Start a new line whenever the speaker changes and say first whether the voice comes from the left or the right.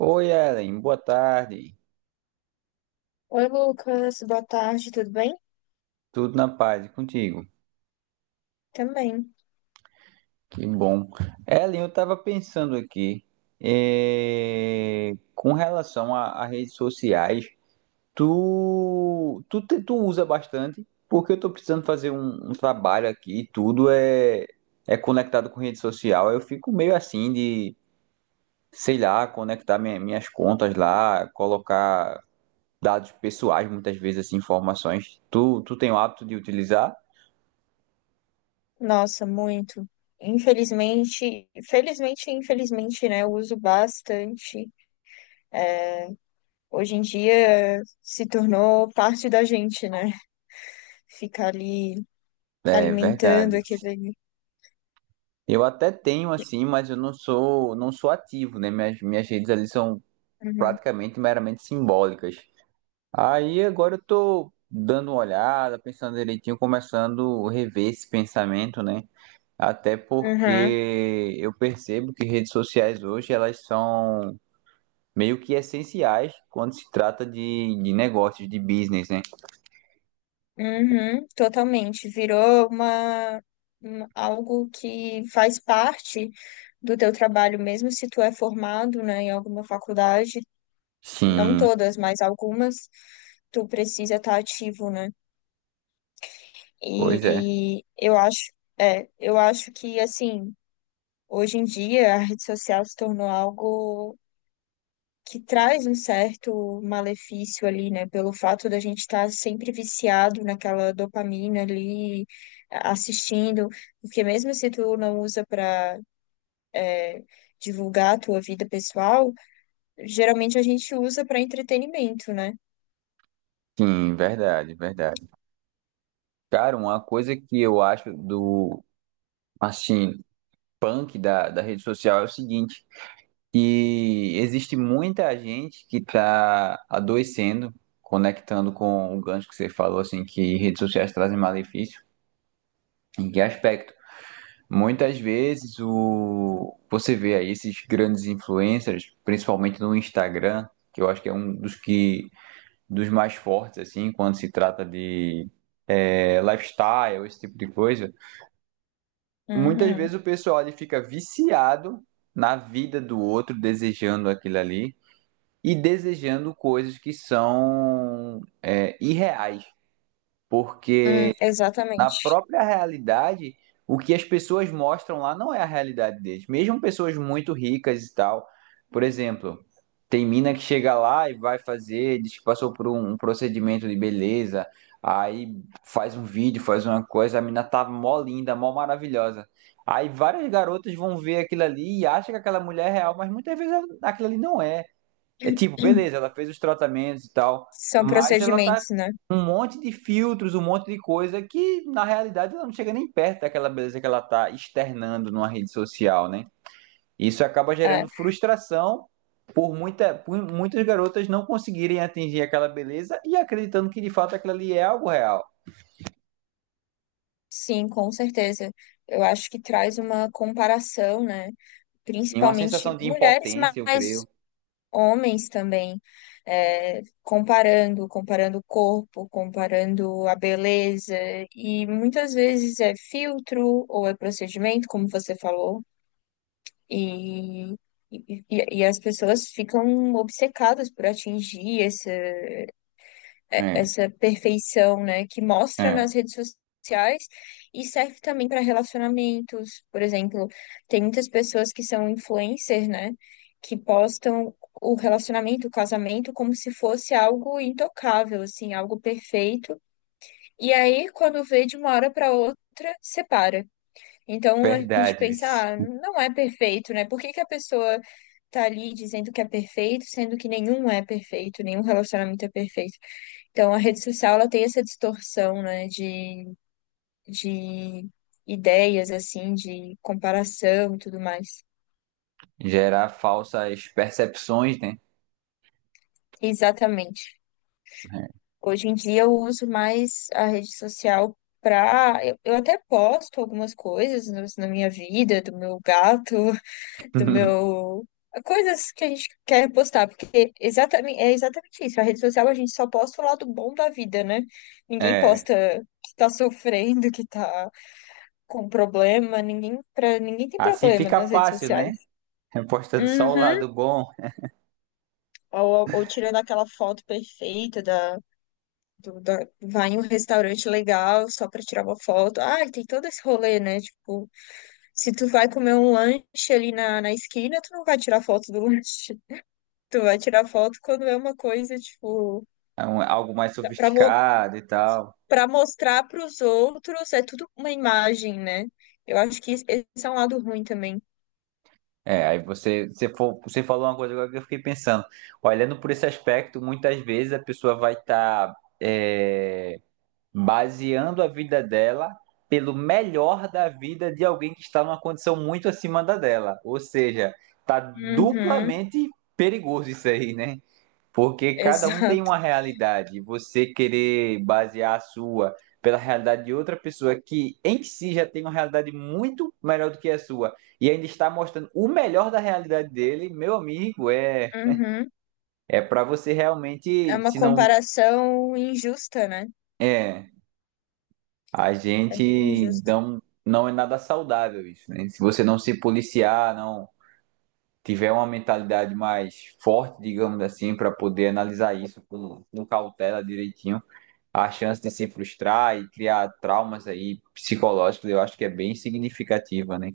right: Oi, Ellen, boa tarde.
left: Oi, Lucas, boa tarde, tudo bem?
right: Tudo na paz e contigo?
left: Também.
right: Que bom. Ellen, eu estava pensando aqui, com relação a redes sociais, tu usa bastante, porque eu estou precisando fazer um trabalho aqui, e tudo é conectado com rede social. Eu fico meio assim de, sei lá, conectar minhas contas lá, colocar dados pessoais, muitas vezes, assim, informações. Tu tem o hábito de utilizar?
left: Nossa, muito. Infelizmente, felizmente e infelizmente, né? Eu uso bastante. Hoje em dia se tornou parte da gente, né? Ficar ali
right: É
left: alimentando
right: verdade.
left: aquele.
right: Eu até tenho assim, mas eu não sou ativo, né? Minhas redes ali são
left: Uhum,
right: praticamente meramente simbólicas. Aí agora eu tô dando uma olhada, pensando direitinho, começando a rever esse pensamento, né? Até
left: uhum,
right: porque eu percebo que redes sociais hoje elas são meio que essenciais quando se trata de negócios, de business, né?
left: uhum, totalmente. Virou algo que faz parte do teu trabalho, mesmo se tu é formado, né, em alguma faculdade não
right: Sim,
left: todas, mas algumas, tu precisa estar ativo, né?
right: pois é.
left: E eu acho, eu acho que assim, hoje em dia a rede social se tornou algo que traz um certo malefício ali, né? Pelo fato da gente estar sempre viciado naquela dopamina ali, assistindo, porque mesmo se tu não usa para divulgar a tua vida pessoal, geralmente a gente usa para entretenimento, né?
right: Sim, verdade, verdade. Cara, uma coisa que eu acho do assim punk da rede social é o seguinte, que existe muita gente que está adoecendo, conectando com o gancho que você falou, assim, que redes sociais trazem malefício. Em que aspecto? Muitas vezes o você vê aí esses grandes influencers, principalmente no Instagram, que eu acho que é um dos mais fortes assim, quando se trata de lifestyle, esse tipo de coisa. Muitas vezes
left: Uhum.
right: o pessoal ali fica viciado na vida do outro, desejando aquilo ali e desejando coisas que são irreais, porque na
left: Exatamente.
right: própria realidade, o que as pessoas mostram lá não é a realidade deles. Mesmo pessoas muito ricas e tal. Por exemplo, tem mina que chega lá e vai fazer, diz que passou por um procedimento de beleza, aí faz um vídeo, faz uma coisa, a mina tá mó linda, mó maravilhosa. Aí várias garotas vão ver aquilo ali e acham que aquela mulher é real, mas muitas vezes aquilo ali não é. É tipo, beleza, ela fez os tratamentos e tal,
left: São
right: mas ela tá
left: procedimentos, né?
right: com um monte de filtros, um monte de coisa que na realidade ela não chega nem perto daquela beleza que ela tá externando numa rede social, né? Isso acaba gerando
left: É,
right: frustração por muitas garotas não conseguirem atingir aquela beleza e acreditando que de fato aquilo ali é algo real.
left: sim, com certeza. Eu acho que traz uma comparação, né?
right: E uma sensação
left: Principalmente
right: de
left: mulheres,
right: impotência, eu creio.
left: mas homens também, comparando, o corpo, comparando a beleza, e muitas vezes é filtro ou é procedimento, como você falou, e, e as pessoas ficam obcecadas por atingir
right: É,
left: essa perfeição, né, que mostra
right: é,
left: nas redes sociais e serve também para relacionamentos. Por exemplo, tem muitas pessoas que são influencers, né, que postam o relacionamento, o casamento, como se fosse algo intocável, assim, algo perfeito. E aí, quando vê de uma hora para outra, separa. Então a gente
right: verdade,
left: pensa,
right: vice.
left: ah, não é perfeito, né? Por que que a pessoa tá ali dizendo que é perfeito, sendo que nenhum é perfeito, nenhum relacionamento é perfeito. Então, a rede social ela tem essa distorção, né, de ideias, assim, de comparação e tudo mais.
right: Gerar falsas percepções, né?
left: Exatamente. Hoje em dia eu uso mais a rede social para. Eu até posto algumas coisas na minha vida, do meu gato, do meu. Coisas que a gente quer postar, porque exatamente, é exatamente isso. A rede social a gente só posta o lado bom da vida, né? Ninguém
right: É.
left: posta que tá sofrendo, que tá com problema, ninguém, pra, ninguém tem
right: Assim
left: problema
right: fica
left: nas redes
right: fácil, né?
left: sociais.
right: Postando só o
left: Uhum.
right: lado bom,
left: Ou tirando aquela foto perfeita da vai em um restaurante legal só pra tirar uma foto. Ah, tem todo esse rolê, né? Tipo, se tu vai comer um lanche ali na esquina, tu não vai tirar foto do lanche. Tu vai tirar foto quando é uma coisa, tipo,
right: é um- algo mais
left: pra, mo
right: sofisticado e tal.
left: pra mostrar pros outros, é tudo uma imagem, né? Eu acho que esse é um lado ruim também.
right: É, aí você, você, fo- você falou uma coisa agora que eu fiquei pensando. Olhando por esse aspecto, muitas vezes a pessoa vai estar baseando a vida dela pelo melhor da vida de alguém que está numa condição muito acima da dela. Ou seja, tá
left: Uhum,
right: duplamente perigoso isso aí, né? Porque cada um tem
left: exato.
right: uma realidade, e você querer basear a sua pela realidade de outra pessoa que em si já tem uma realidade muito melhor do que a sua e ainda está mostrando o melhor da realidade dele, meu amigo, é
left: Uhum.
right: é para você
left: É
right: realmente,
left: uma
right: se não
left: comparação injusta, né?
right: é, a
left: É bem
right: gente
left: injusto.
right: não é nada saudável isso, né? Se você não se policiar, não tiver uma mentalidade mais forte, digamos assim, para poder analisar isso com cautela direitinho, a chance de se frustrar e criar traumas aí psicológicos, eu acho que é bem significativa, né?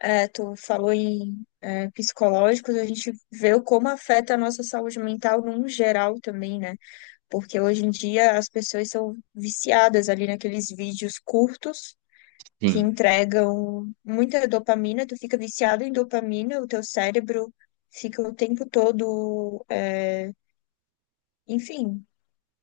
left: É, tu falou em psicológicos, a gente vê o como afeta a nossa saúde mental num geral também, né? Porque hoje em dia as pessoas são viciadas ali naqueles vídeos curtos que
right: Sim.
left: entregam muita dopamina, tu fica viciado em dopamina, o teu cérebro fica o tempo todo, enfim,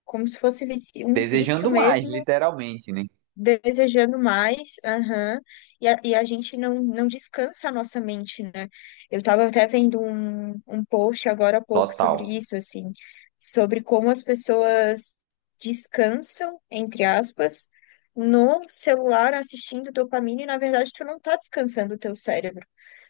left: como se fosse um vício
right: Desejando mais,
left: mesmo
right: literalmente, né?
left: desejando mais, aham. E a gente não descansa a nossa mente, né? Eu estava até vendo um post agora há pouco sobre
right: Total.
left: isso, assim, sobre como as pessoas descansam, entre aspas, no celular assistindo dopamina, e na verdade tu não tá descansando o teu cérebro.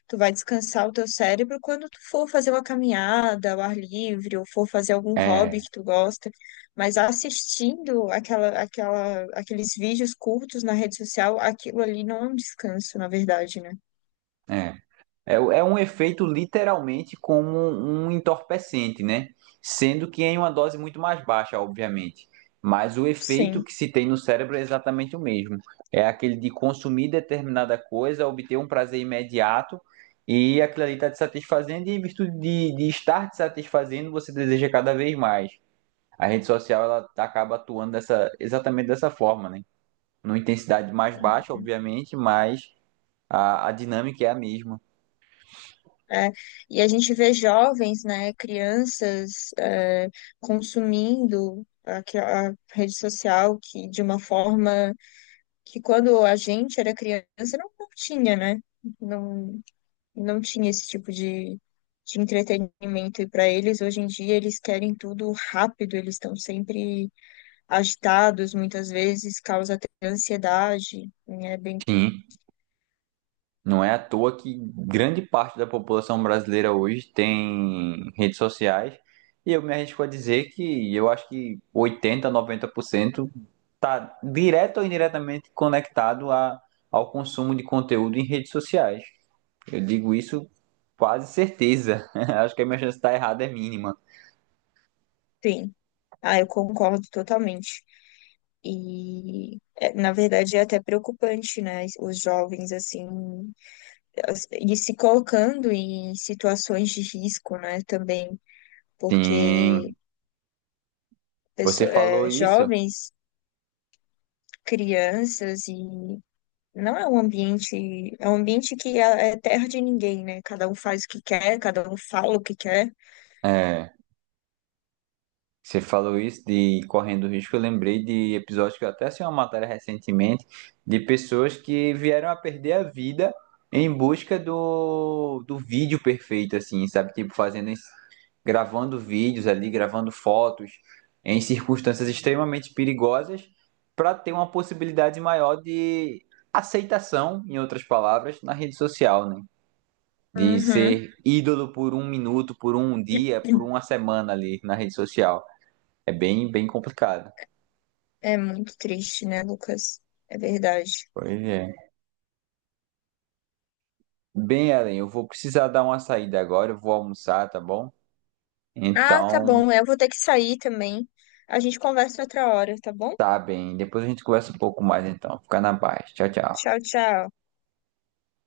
left: Tu vai descansar o teu cérebro quando tu for fazer uma caminhada ao ar livre, ou for fazer algum
right: É,
left: hobby que tu gosta. Mas assistindo aqueles vídeos curtos na rede social, aquilo ali não é um descanso, na verdade, né?
right: é. É, é um efeito literalmente como um entorpecente, né? Sendo que em uma dose muito mais baixa, obviamente. Mas o efeito
left: Sim.
right: que se tem no cérebro é exatamente o mesmo. É aquele de consumir determinada coisa, obter um prazer imediato e aquilo ali está te satisfazendo, e em virtude de estar te satisfazendo, você deseja cada vez mais. A rede social ela acaba atuando dessa, exatamente dessa forma, né? Numa intensidade mais baixa, obviamente, mas a dinâmica é a mesma.
left: É, e a gente vê jovens, né, crianças, consumindo a rede social que de uma forma que quando a gente era criança não, não tinha, né? Não, não tinha esse tipo de entretenimento. E para eles, hoje em dia, eles querem tudo rápido, eles estão sempre agitados muitas vezes, causa até ansiedade, né? Bem,
right: Sim. Não é à toa que grande parte da população brasileira hoje tem redes sociais, e eu me arrisco a dizer que eu acho que 80, 90% está direto ou indiretamente conectado ao consumo de conteúdo em redes sociais. Eu digo isso quase certeza. Acho que a minha chance de estar errada é mínima.
left: bem. Ah, eu concordo totalmente. Na verdade, é até preocupante, né? Os jovens, assim, e se colocando em situações de risco, né? Também, porque
right: Sim, você falou isso.
left: jovens, crianças e. Não é um ambiente, é um ambiente que é terra de ninguém, né? Cada um faz o que quer, cada um fala o que quer.
right: É, você falou isso de correndo risco, eu lembrei de episódios que eu até assisti uma matéria recentemente de pessoas que vieram a perder a vida em busca do vídeo perfeito, assim, sabe? Tipo, fazendo, gravando vídeos ali, gravando fotos em circunstâncias extremamente perigosas para ter uma possibilidade maior de aceitação, em outras palavras, na rede social, né? De
left: Uhum.
right: ser ídolo por um minuto, por um dia, por uma semana ali na rede social. É bem, bem complicado.
left: É muito triste, né, Lucas? É verdade.
right: Pois é. Bem, Ellen, eu vou precisar dar uma saída agora, eu vou almoçar, tá bom?
left: Ah, tá
right: Então,
left: bom. Eu vou ter que sair também. A gente conversa outra hora, tá bom?
right: tá bem. Depois a gente conversa um pouco mais, então. Fica na paz. Tchau, tchau.
left: Tchau, tchau.